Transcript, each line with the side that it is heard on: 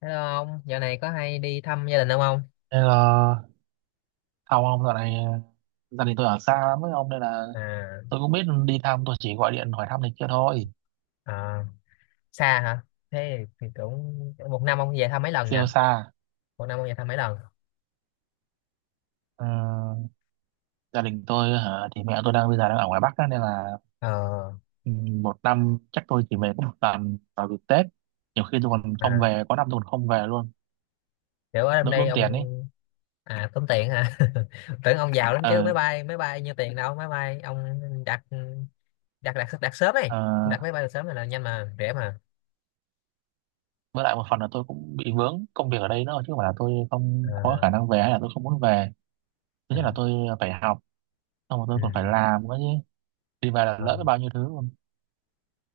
left: Hello ông, dạo này có hay đi thăm gia đình ông không?
right: Nên là không ông, dạo này gia đình tôi ở xa lắm với ông nên là
left: À,
right: tôi cũng biết đi thăm, tôi chỉ gọi điện hỏi thăm này kia thôi.
left: à, xa hả? Thế thì cũng một năm ông về thăm mấy lần
right: Siêu
left: nha?
right: xa.
left: Một năm ông về thăm mấy lần?
right: Ờ, gia đình tôi hả, thì mẹ tôi bây giờ đang ở ngoài Bắc á, nên là
left: Ờ,
right: ừ, một năm chắc tôi chỉ về có một lần vào dịp Tết. Nhiều khi tôi còn không
left: à,
right: về, có năm tôi còn không về luôn.
left: kiểu ở trong
right: Đỡ
left: đây
right: tốn tiền ấy.
left: ông. À, tốn tiền hả? Tưởng ông giàu lắm chứ,
right: ờ
left: máy bay nhiêu tiền đâu, máy bay ông đặt, đặt sớm ấy,
right: ờ,
left: đặt máy bay sớm là nhanh mà, rẻ mà.
right: với lại một phần là tôi cũng bị vướng công việc ở đây nữa, chứ không phải là tôi không có
left: À,
right: khả năng về hay là tôi không muốn về. Thứ
left: à,
right: nhất là tôi phải học, xong rồi tôi
left: ừ,
right: còn phải làm nữa chứ. Đi về là lỡ biết
left: không.
right: bao nhiêu thứ.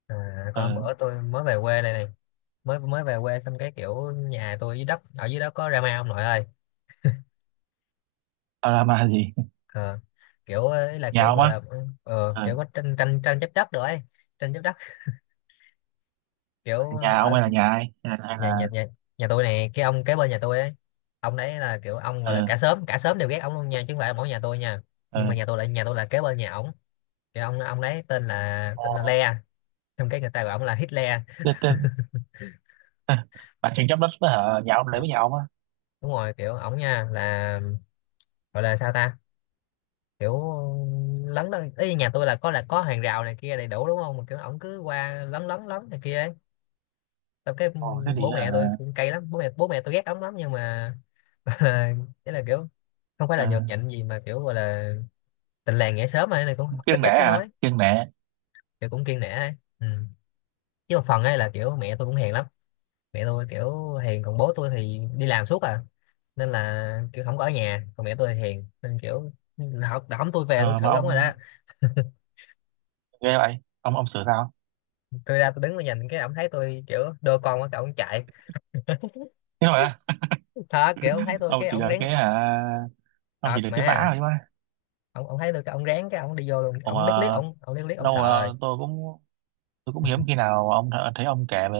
left: À, con
right: Ờ,
left: bữa tôi mới về quê này này, mới mới về quê xong cái kiểu nhà tôi dưới đất ở dưới đó có drama ông nội ơi.
right: tao mà gì.
left: Ờ, kiểu ờ, là
right: Nhà
left: kiểu
right: ông
left: gọi
right: á.
left: là kiểu
right: ờ
left: có tranh tranh tranh chấp đất được ấy, tranh chấp đất kiểu
right: Nhà ông
left: ở
right: hay là nhà ai, hay là hay
left: nhà,
right: là
left: nhà tôi này, cái ông kế bên nhà tôi ấy, ông đấy là kiểu ông gọi là
right: ờ
left: cả xóm đều ghét ông luôn nha, chứ không phải là mỗi nhà tôi nha. Nhưng
right: ờ
left: mà nhà tôi là kế bên nhà ổng. Cái ông đấy tên là
right: Ồ
left: Le trong cái người ta gọi ông là Hitler.
right: thế, bà tranh chấp đất với hả, nhà ông để
left: Ờ,
right: với nhà ông á.
left: đúng rồi kiểu ổng nha là gọi là sao ta, kiểu lấn đó ý, nhà tôi là có hàng rào này kia đầy đủ đúng không, mà kiểu ổng cứ qua lấn lấn lấn này kia ấy. Tao cái
right: Ồ thế thì
left: bố
right: hả.
left: mẹ tôi cũng cay lắm, bố mẹ tôi ghét ống lắm nhưng mà thế là kiểu không phải
right: ờ
left: là nhột nhạnh gì mà kiểu gọi là tình làng nghĩa xóm mà này, cũng ít
right: Kiêng nể
left: ít cứ
right: hả,
left: nói,
right: kiêng nể.
left: kiểu cũng kiêng nể ấy. Ừ. Chứ một phần ấy là kiểu mẹ tôi cũng hiền lắm, mẹ tôi kiểu hiền còn bố tôi thì đi làm suốt à, nên là kiểu không có ở nhà, còn mẹ tôi thì hiền nên kiểu học ổng, tôi về tôi
right: Ờ mà
left: xử ổng rồi đó.
right: ông ghê vậy ông sửa sao?
left: Tôi ra tôi đứng tôi nhìn, cái ổng thấy tôi kiểu đôi con quá, cái ổng chạy
right: Thế rồi á?
left: thật, kiểu ổng thấy tôi
right: Ông
left: cái
right: chỉ
left: ổng
right: được
left: rén
right: cái hả? Ông chỉ
left: thật
right: được cái vả
left: mà.
right: thôi mà.
left: Ông thấy được cái ông ráng, cái ông đi vô luôn,
right: Ồ mà
left: ông liếc liếc, ông liếc liếc, ông
right: lâu
left: sợ rồi.
right: rồi tôi cũng, hiếm khi nào ông thấy ông kể về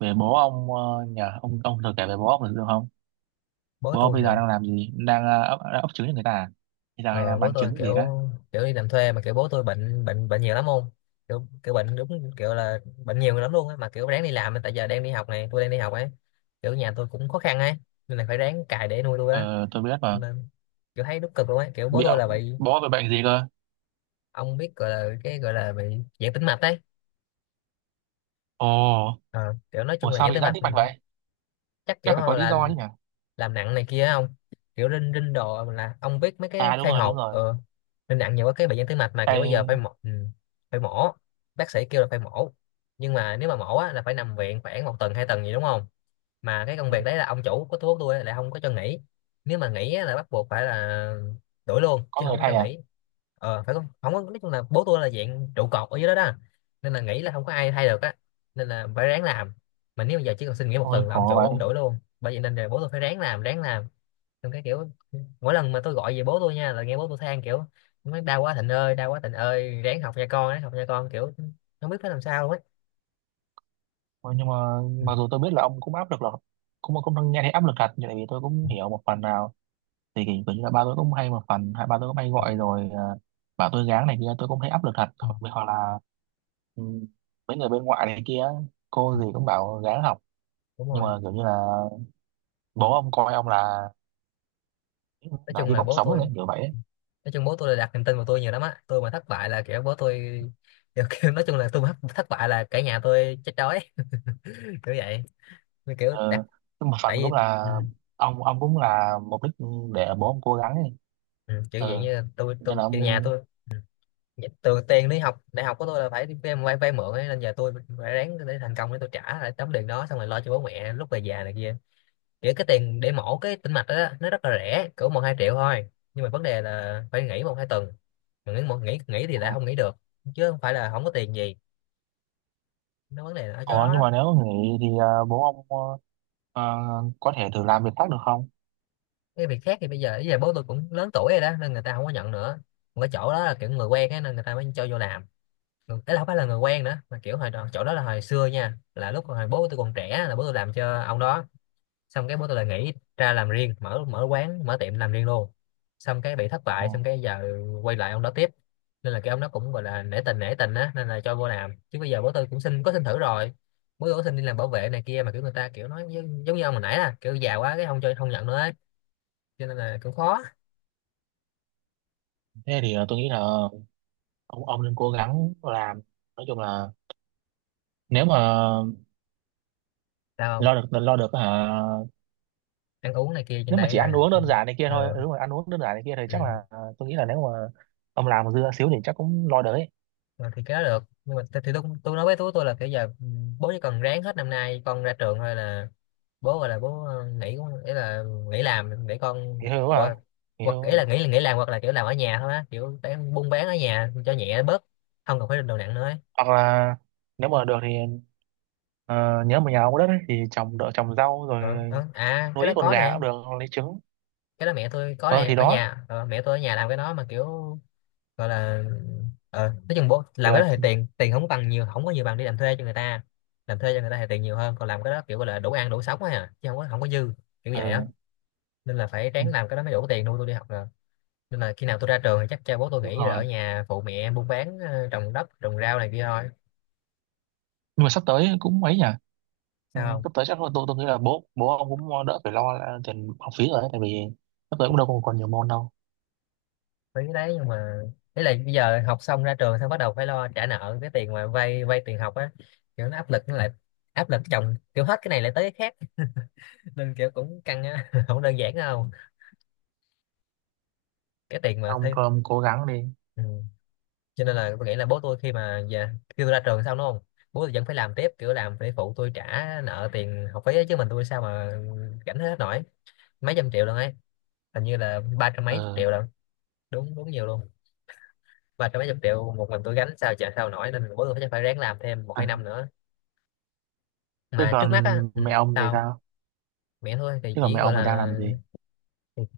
right: về bố ông, nhờ ông thường kể về bố ông được không?
left: Bố
right: Bố ông
left: tôi
right: bây giờ
left: hả?
right: đang làm gì? Đang ấp trứng cho người ta à? Bây giờ hay là
left: Ờ, Bố
right: bán
left: tôi
right: trứng
left: kiểu
right: gì đấy?
left: kiểu đi làm thuê, mà kiểu bố tôi bệnh bệnh bệnh nhiều lắm, không kiểu kiểu bệnh đúng kiểu là bệnh nhiều lắm luôn á, mà kiểu ráng đi làm tại giờ đang đi học này, tôi đang đi học ấy, kiểu nhà tôi cũng khó khăn ấy, nên là phải ráng cày để nuôi tôi á,
right: Ờ, tôi biết mà.
left: nên kiểu thấy đúng cực luôn ấy, kiểu bố
right: Bị
left: tôi là bị,
right: bố bị bệnh gì cơ?
left: ông biết gọi là cái gọi là bị giãn tĩnh mạch ấy.
right: Ồ,
left: Ờ, kiểu nói chung
right: ủa
left: là
right: sao
left: giãn
right: bị
left: tĩnh
right: giãn
left: mạch.
right: tĩnh
left: Ừ,
right: mạch vậy?
left: chắc
right: Chắc
left: kiểu
right: phải có lý
left: là
right: do chứ nhỉ?
left: làm nặng này kia không, kiểu rinh rinh đồ, là ông biết mấy cái
right: À đúng
left: khai
right: rồi, đúng
left: hộp
right: rồi.
left: rinh nặng nhiều quá, cái bệnh nhân tim mạch mà, kiểu bây giờ phải
right: Thay,
left: mổ. Ừ, phải mổ, bác sĩ kêu là phải mổ, nhưng mà nếu mà mổ á, là phải nằm viện khoảng một tuần hai tuần gì đúng không, mà cái công việc đấy là ông chủ của thuốc tôi á, lại không có cho nghỉ, nếu mà nghỉ á là bắt buộc phải là đuổi luôn,
right: có
left: chứ
right: người
left: không có cho
right: thay à?
left: nghỉ. Ờ, phải không, không có, nói chung là bố tôi là dạng trụ cột ở dưới đó đó, nên là nghỉ là không có ai thay được á, nên là phải ráng làm, mà nếu bây giờ chỉ cần xin nghỉ một
right: Ôi
left: tuần là ông
right: khổ
left: chủ ông
right: vậy.
left: đuổi luôn, bởi vậy nên là bố tôi phải ráng làm ráng làm. Xong cái kiểu mỗi lần mà tôi gọi về bố tôi nha, là nghe bố tôi than kiểu nói đau quá Thịnh ơi, đau quá Thịnh ơi, ráng học nha con, ráng học nha con, kiểu không biết phải làm sao luôn á.
right: Ôi, nhưng mà
left: Ừ,
right: mặc dù tôi biết là ông cũng áp lực, là cũng cũng nghe thấy áp lực thật nhưng tại vì tôi cũng
left: ừ,
right: hiểu một phần nào, thì kiểu kiểu như là ba tôi cũng hay, một phần hai ba tôi cũng hay
left: ừ,
right: gọi rồi, bảo tôi gắng này kia, tôi cũng thấy áp lực thật,
left: ừ,
right: hoặc hoặc là ừ, mấy người bên ngoại này kia, cô gì cũng bảo gắng học.
left: đúng
right: Nhưng
left: rồi.
right: mà kiểu như là bố ông coi ông là
left: nói
right: là
left: chung
right: hy
left: là
right: vọng
left: bố
right: sống đấy,
left: tôi
right: kiểu vậy ấy.
left: nói chung bố tôi là đặt niềm tin vào tôi nhiều lắm á, tôi mà thất bại là kiểu bố tôi kiểu, nói chung là tôi mà thất thất bại là cả nhà tôi chết đói. Kiểu vậy. Như kiểu đặt,
right: ờ, nhưng mà phần
left: tại
right: cũng
left: vì,
right: là,
left: ừ,
right: ông cũng là mục đích để bố ông cố gắng ấy.
left: ừ, kiểu vậy
right: ừ
left: như là tôi
right: Nên
left: tôi
right: là
left: kiểu nhà
right: ông,
left: tôi, từ tiền đi học đại học của tôi là phải đi vay vay, vay mượn ấy, nên giờ tôi phải ráng để thành công để tôi trả lại tấm tiền đó, xong rồi lo cho bố mẹ lúc về già này kia. Kiểu cái tiền để mổ cái tĩnh mạch đó, đó nó rất là rẻ, cỡ một hai triệu thôi, nhưng mà vấn đề là phải nghỉ một hai tuần, mà nghỉ một nghỉ nghỉ thì lại không nghỉ được, chứ không phải là không có tiền gì, nó vấn đề là ở chỗ
right: ờ,
left: đó
right: nhưng
left: đó.
right: mà nếu nghỉ thì, bố ông, ờ, có thể thử làm việc khác được không?
left: Cái việc khác thì bây giờ bố tôi cũng lớn tuổi rồi đó, nên người ta không có nhận nữa, còn cái chỗ đó là kiểu người quen ấy, nên người ta mới cho vô làm. Ấy là không phải là người quen nữa, mà kiểu hồi đó, chỗ đó là hồi xưa nha, là lúc hồi bố tôi còn trẻ là bố tôi làm cho ông đó, xong cái bố tôi lại nghỉ ra làm riêng, mở mở quán mở tiệm làm riêng luôn, xong cái bị thất
right: Ờ,
left: bại, xong cái giờ quay lại ông đó tiếp, nên là cái ông đó cũng gọi là nể tình á, nên là cho vô làm, chứ bây giờ bố tôi cũng xin có xin thử rồi. Bố tôi có xin đi làm bảo vệ này kia, mà kiểu người ta kiểu nói giống như ông hồi nãy là kiểu già quá cái không cho, không nhận nữa ấy, cho nên là cũng khó.
right: thế thì tôi nghĩ là ông nên cố gắng làm, nói chung là nếu mà
left: Sao không
right: lo được, lo được hả?
left: ăn uống này kia trên
right: Nếu mà
left: đây
right: chỉ ăn
left: à?
right: uống đơn giản này kia thôi,
left: Ờ,
right: nếu mà ăn uống đơn giản này kia thì chắc
left: ừ.
right: là, tôi nghĩ là nếu mà ông làm dưa xíu thì chắc cũng lo đấy.
left: Ờ, thì cái đó được, nhưng mà thì tôi nói với tú tôi là kiểu giờ, ừ, bố chỉ cần ráng hết năm nay con ra trường thôi là bố gọi là bố, ờ, nghỉ cũng, ý là nghỉ làm để con,
right: Nghỉ hưu hả?
left: hoặc,
right: Nghỉ
left: hoặc
right: hưu
left: ý
right: hả?
left: là nghỉ làm, hoặc là kiểu làm ở nhà thôi á, kiểu bán buôn bán ở nhà cho nhẹ bớt, không cần phải đồ nặng nữa ấy.
right: Hoặc là nếu mà được thì, ờ, nhớ mà nhà ông có đất ấy, thì trồng, đỡ trồng rau rồi
left: Ờ, ờ. À, cái
right: nuôi
left: đó
right: ít con
left: có
right: gà
left: nè,
right: cũng được, hoặc lấy trứng.
left: cái đó mẹ tôi có
right: Ờ
left: nè,
right: thì
left: ở
right: đó.
left: nhà mẹ tôi ở nhà làm cái đó, mà kiểu gọi là nói chung bố
right: Thì
left: làm cái
right: là
left: đó thì tiền tiền không bằng nhiều, không có nhiều bằng đi làm thuê cho người ta, làm thuê cho người ta thì tiền nhiều hơn, còn làm cái đó kiểu gọi là đủ ăn đủ sống á, à, chứ không có dư, kiểu
right: ờ,
left: vậy á, nên là phải
right: ừ,
left: ráng làm cái đó mới đủ tiền nuôi tôi đi học rồi, nên là khi nào tôi ra trường thì chắc bố tôi
right: đúng
left: nghỉ rồi,
right: rồi,
left: ở nhà phụ mẹ em buôn bán, trồng đất trồng rau này kia thôi.
right: nhưng mà sắp tới cũng ấy nhỉ. Ừ,
left: Sao không
right: sắp tới chắc là, tôi nghĩ là bố bố ông cũng đỡ phải lo là tiền học phí rồi đấy, tại vì sắp tới cũng đâu còn còn nhiều môn đâu.
left: mấy cái đấy, nhưng mà đấy là bây giờ học xong ra trường xong bắt đầu phải lo trả nợ cái tiền mà vay vay tiền học á, kiểu nó áp lực, nó lại áp lực chồng, kiểu hết cái này lại tới cái khác. Nên kiểu cũng căng á. Không đơn giản đâu cái tiền mà
right: ông
left: thấy.
right: cứ- ông cố gắng đi.
left: Ừ. Cho nên là tôi nghĩ là bố tôi khi mà già, khi tôi ra trường xong đúng không, bố tôi vẫn phải làm tiếp, kiểu làm để phụ tôi trả nợ tiền học phí ấy, chứ mình tôi sao mà gánh hết nổi. Mấy trăm triệu luôn ấy, hình như là ba trăm mấy chục triệu
right: ờ
left: luôn, đúng đúng nhiều luôn. Ba trăm mấy chục triệu một mình tôi gánh sao trả sao nổi, nên bố tôi chắc phải ráng làm thêm một hai
right: à.
left: năm nữa,
right: Thế
left: mà trước mắt
right: còn
left: á. Ừ.
right: mẹ ông thì
left: tao
right: sao?
left: Mẹ thôi thì
right: Chứ còn
left: chỉ
right: mẹ
left: gọi
right: ông thì đang
left: là,
right: làm gì?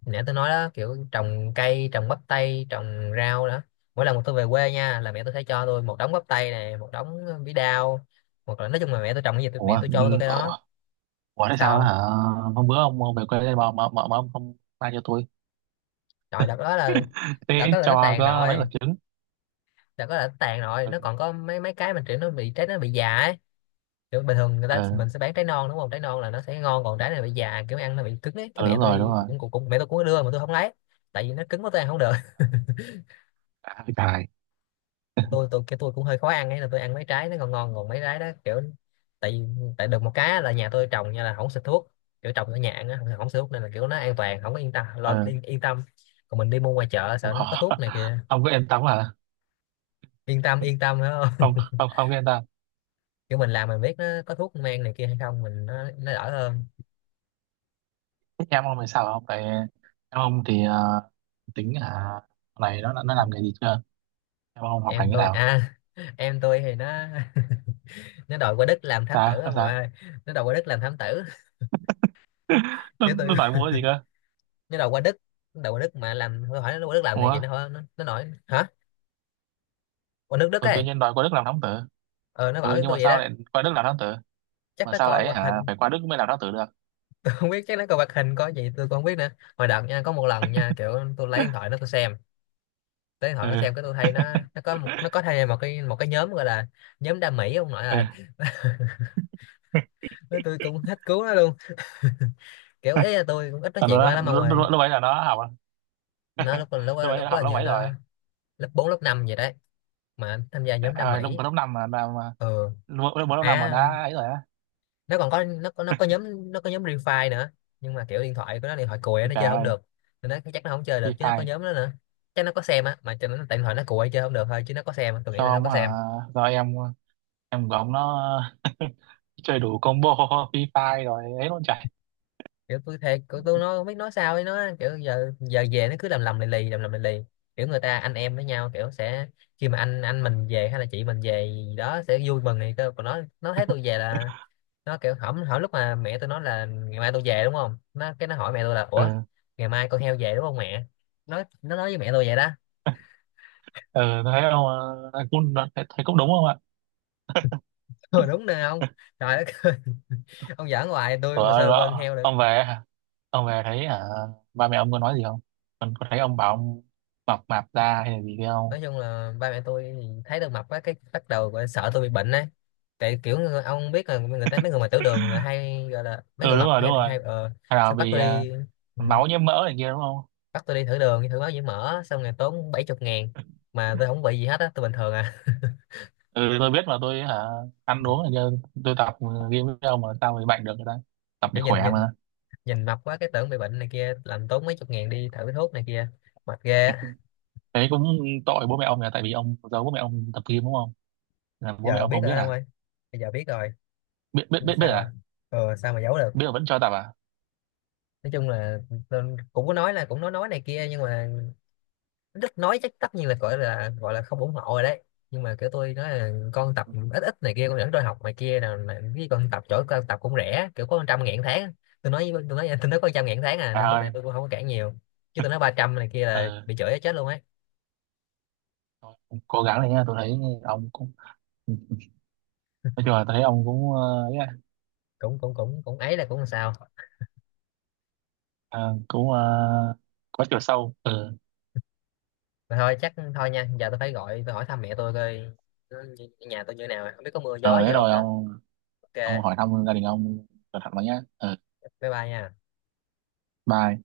left: nãy tôi nói đó, kiểu trồng cây, trồng bắp tay, trồng rau đó. Mỗi lần mà tôi về quê nha là mẹ tôi sẽ cho tôi một đống bắp tay này, một đống bí đao, hoặc là nói chung là mẹ tôi trồng cái gì
right: Ủa,
left: mẹ tôi cho tôi cái đó.
right: ủa, ủa, thế sao đó
left: Sao?
right: hả? Hôm bữa ông về quê đây mà ông không mang cho tôi.
left: Trời, đợt đó là
right: Tí
left: đợt đó là nó
right: cho
left: tàn
right: có mấy quả
left: rồi.
right: trứng.
left: Đợt đó là nó tàn rồi,
right: Ừ,
left: nó còn có mấy mấy cái mình, kiểu nó bị trái, nó bị già ấy. Kiểu bình thường người ta
right: ừ,
left: mình sẽ bán trái non đúng không, trái non là nó sẽ ngon, còn trái này bị già, kiểu ăn nó bị cứng ấy. Cái
right: ừ
left: mẹ
right: đúng rồi, đúng
left: tôi
right: rồi.
left: cũng cũng, cũng mẹ tôi cũng có đưa mà tôi không lấy, tại vì nó cứng quá tôi ăn không được.
right: À, trời,
left: Tôi cũng hơi khó ăn ấy, là tôi ăn mấy trái nó ngon ngon, còn mấy trái đó kiểu. Tại Tại được một cái là nhà tôi trồng nha là không xịt thuốc, kiểu trồng ở nhà ăn á, không xịt thuốc, nên là kiểu nó an toàn, không có yên tâm lo,
right: ừ,
left: yên tâm. Còn mình đi mua ngoài chợ
right: không,
left: sợ nó có
right: khó.
left: thuốc này kia.
right: Không có yên tâm hả?
left: Yên tâm yên tâm phải không?
right: Không, không, không có yên tâm.
left: Kiểu mình làm mình biết nó có thuốc men này kia hay không, mình nó đỡ hơn.
right: Thế em ông thì sao không? Tại em ông thì, tính hả? Này nó làm nghề gì chưa? Em ông học hành
left: Em
right: thế
left: tôi
right: nào?
left: à, em tôi thì nó nó đòi qua Đức làm thám tử
right: Sao? Nó
left: ông nội
right: sao?
left: ơi. Nó đòi qua Đức làm thám tử.
right: Nó,
left: Cái tôi
right: nó đòi mua cái gì cơ?
left: nó đòi qua Đức. Nó đòi qua Đức mà làm tôi hỏi nó qua Đức làm nghề
right: Ủa,
left: gì, nó nói hả, qua nước Đức
right: ừ, tự
left: ấy.
right: nhiên đòi qua Đức làm thám tử.
left: Ờ, nó bảo
right: Ừ,
left: với
right: nhưng mà
left: tôi vậy
right: sao
left: đó.
right: lại qua Đức làm thám tử?
left: Chắc
right: Mà
left: nó
right: sao
left: coi
right: lại
left: hoạt
right: hả,
left: hình.
right: phải qua Đức mới làm lãng tử được.
left: Tôi không biết, chắc nó coi hoạt hình coi gì tôi cũng không biết nữa. Hồi đợt nha, có một lần nha, kiểu tôi lấy điện thoại nó tôi xem, lấy điện thoại nó
right: Ừ.
left: xem, cái tôi thấy nó nó có một nó có thay một cái nhóm gọi là, nhóm đam mỹ ông nội
right: Ừ.
left: ơi. Nói tôi cũng hết cứu nó luôn. Kiểu ấy là tôi cũng ít nói
right: Còn
left: chuyện với nó
right: nó,
left: lắm ông
right: lúc,
left: ơi.
right: lúc, lúc ấy là nó học,
left: Nó lúc lúc
right: lúc
left: lúc,
right: ấy nó
left: lúc
right: học
left: là
right: lớp
left: như
right: mấy rồi?
left: nó lớp 4 lớp 5 vậy đấy, mà tham gia
right: Trời
left: nhóm đam
right: ơi lúc
left: mỹ.
right: lớp năm mà.
left: Ừ.
right: Lúc lúc lớp năm mà
left: À,
right: đã ấy rồi á.
left: nó còn có nó có nó có nhóm Free Fire nữa, nhưng mà kiểu điện thoại của nó, điện thoại cùi á, nó
right: Trời
left: chơi không
right: ơi
left: được. Nên nó chắc nó không chơi được,
right: phi
left: chứ nó có
right: phai.
left: nhóm đó nữa. Chắc nó có xem á, mà cho nó, tại điện thoại nó cùi chơi không được thôi, chứ nó có xem á. Tôi nghĩ
right: Cho
left: là nó
right: ông
left: có
right: hả?
left: xem.
right: Do em của ông nó chơi đủ combo, phi phai rồi ấy luôn trời.
left: Kiểu tôi thề, kiểu tôi nó không biết nói sao ấy, nó kiểu giờ giờ về nó cứ lầm lầm lì lì, lầm lầm lì lì. Kiểu người ta anh em với nhau kiểu sẽ, khi mà anh mình về hay là chị mình về gì đó sẽ vui mừng thì cơ, còn nó thấy tôi về là nó kiểu hổng hỏi. Lúc mà mẹ tôi nói là ngày mai tôi về đúng không, nó cái nó hỏi mẹ tôi là, ủa
right: Ừ.
left: ngày mai con heo về đúng không mẹ. Nó nói với mẹ tôi vậy đó.
right: Ừ. Thấy không? Cũng thấy, thấy cũng đúng không ạ?
left: Ừ, đúng nè ông. Trời đất ơi. Ông giỡn hoài, tôi
right: Ủa,
left: mà sao được coi con heo được.
right: ông về hả? Ông về thấy hả? Ba mẹ ông có nói gì không? Còn có thấy ông bảo ông mập mạp ra hay là gì không?
left: Nói chung là ba mẹ tôi thấy tôi mập á, cái bắt đầu gọi là sợ tôi bị bệnh á. Tại kiểu ông biết là người ta, mấy người mà tiểu đường là hay gọi là mấy
right: Ừ
left: người
right: đúng
left: mập,
right: rồi, đúng
left: hay
right: rồi.
left: hay ờ
right: Hay là
left: xong bắt
right: vì,
left: tôi đi. Ừ,
right: máu nhiễm mỡ này kia đúng không?
left: bắt tôi đi thử đường, thử máu nhiễm mỡ, xong rồi tốn 70 nghìn mà tôi không bị gì hết á, tôi bình thường à.
right: Ừ tôi biết mà, tôi hả? Ăn uống này kia. Tôi tập game với ông mà sao bị bệnh được người ta. Tập để
left: Kiểu nhìn,
right: khỏe mà.
left: nhìn mập quá cái tưởng bị bệnh này kia, làm tốn mấy chục ngàn đi thử thuốc này kia, mệt ghê á.
right: Thế cũng tội bố mẹ ông, là tại vì ông giấu bố mẹ ông tập game đúng không? Là bố mẹ
left: Giờ
right: ông
left: biết
right: không biết
left: rồi không
right: à?
left: ơi. Bây giờ biết rồi.
right: Biết, biết,
left: Nhưng
right: biết, biết
left: sao á?
right: à?
left: Ờ sao mà giấu được.
right: Biết mà vẫn cho tập à?
left: Nói chung là tôi cũng có nói, là cũng nói này kia, nhưng mà đất nói chắc tất nhiên là gọi là, gọi là không ủng hộ rồi đấy. Nhưng mà kiểu tôi nói là con tập ít ít này kia, con dẫn tôi học này kia, nào là cái con tập chỗ con tập cũng rẻ kiểu có trăm ngàn tháng. Tôi nói với- tôi nói tôi nói có trăm ngàn tháng à,
right: À
left: nên bố mẹ
right: ơi.
left: tôi cũng không có cản nhiều. Chứ tôi nói ba trăm này kia là
right: ờ
left: bị chửi chết luôn ấy.
right: Thôi, cố gắng này nha, tôi thấy ông cũng, ừ. Nói chung là tôi thấy ông cũng, ấy à,
left: Cũng cũng cũng cũng ấy là cũng làm sao.
right: ờ, cũng, có chiều sâu. Ừ.
left: Mà thôi, chắc thôi nha, giờ tôi phải gọi tôi hỏi thăm mẹ tôi coi nó, nhà tôi như thế nào, không biết có mưa gió
right: ờ
left: gì
right: Thế
left: không
right: rồi
left: nữa.
right: ông
left: Ok,
right: hỏi thăm gia đình ông, cẩn thận vào nhá. Ờ
left: bye bye nha.
right: Bye.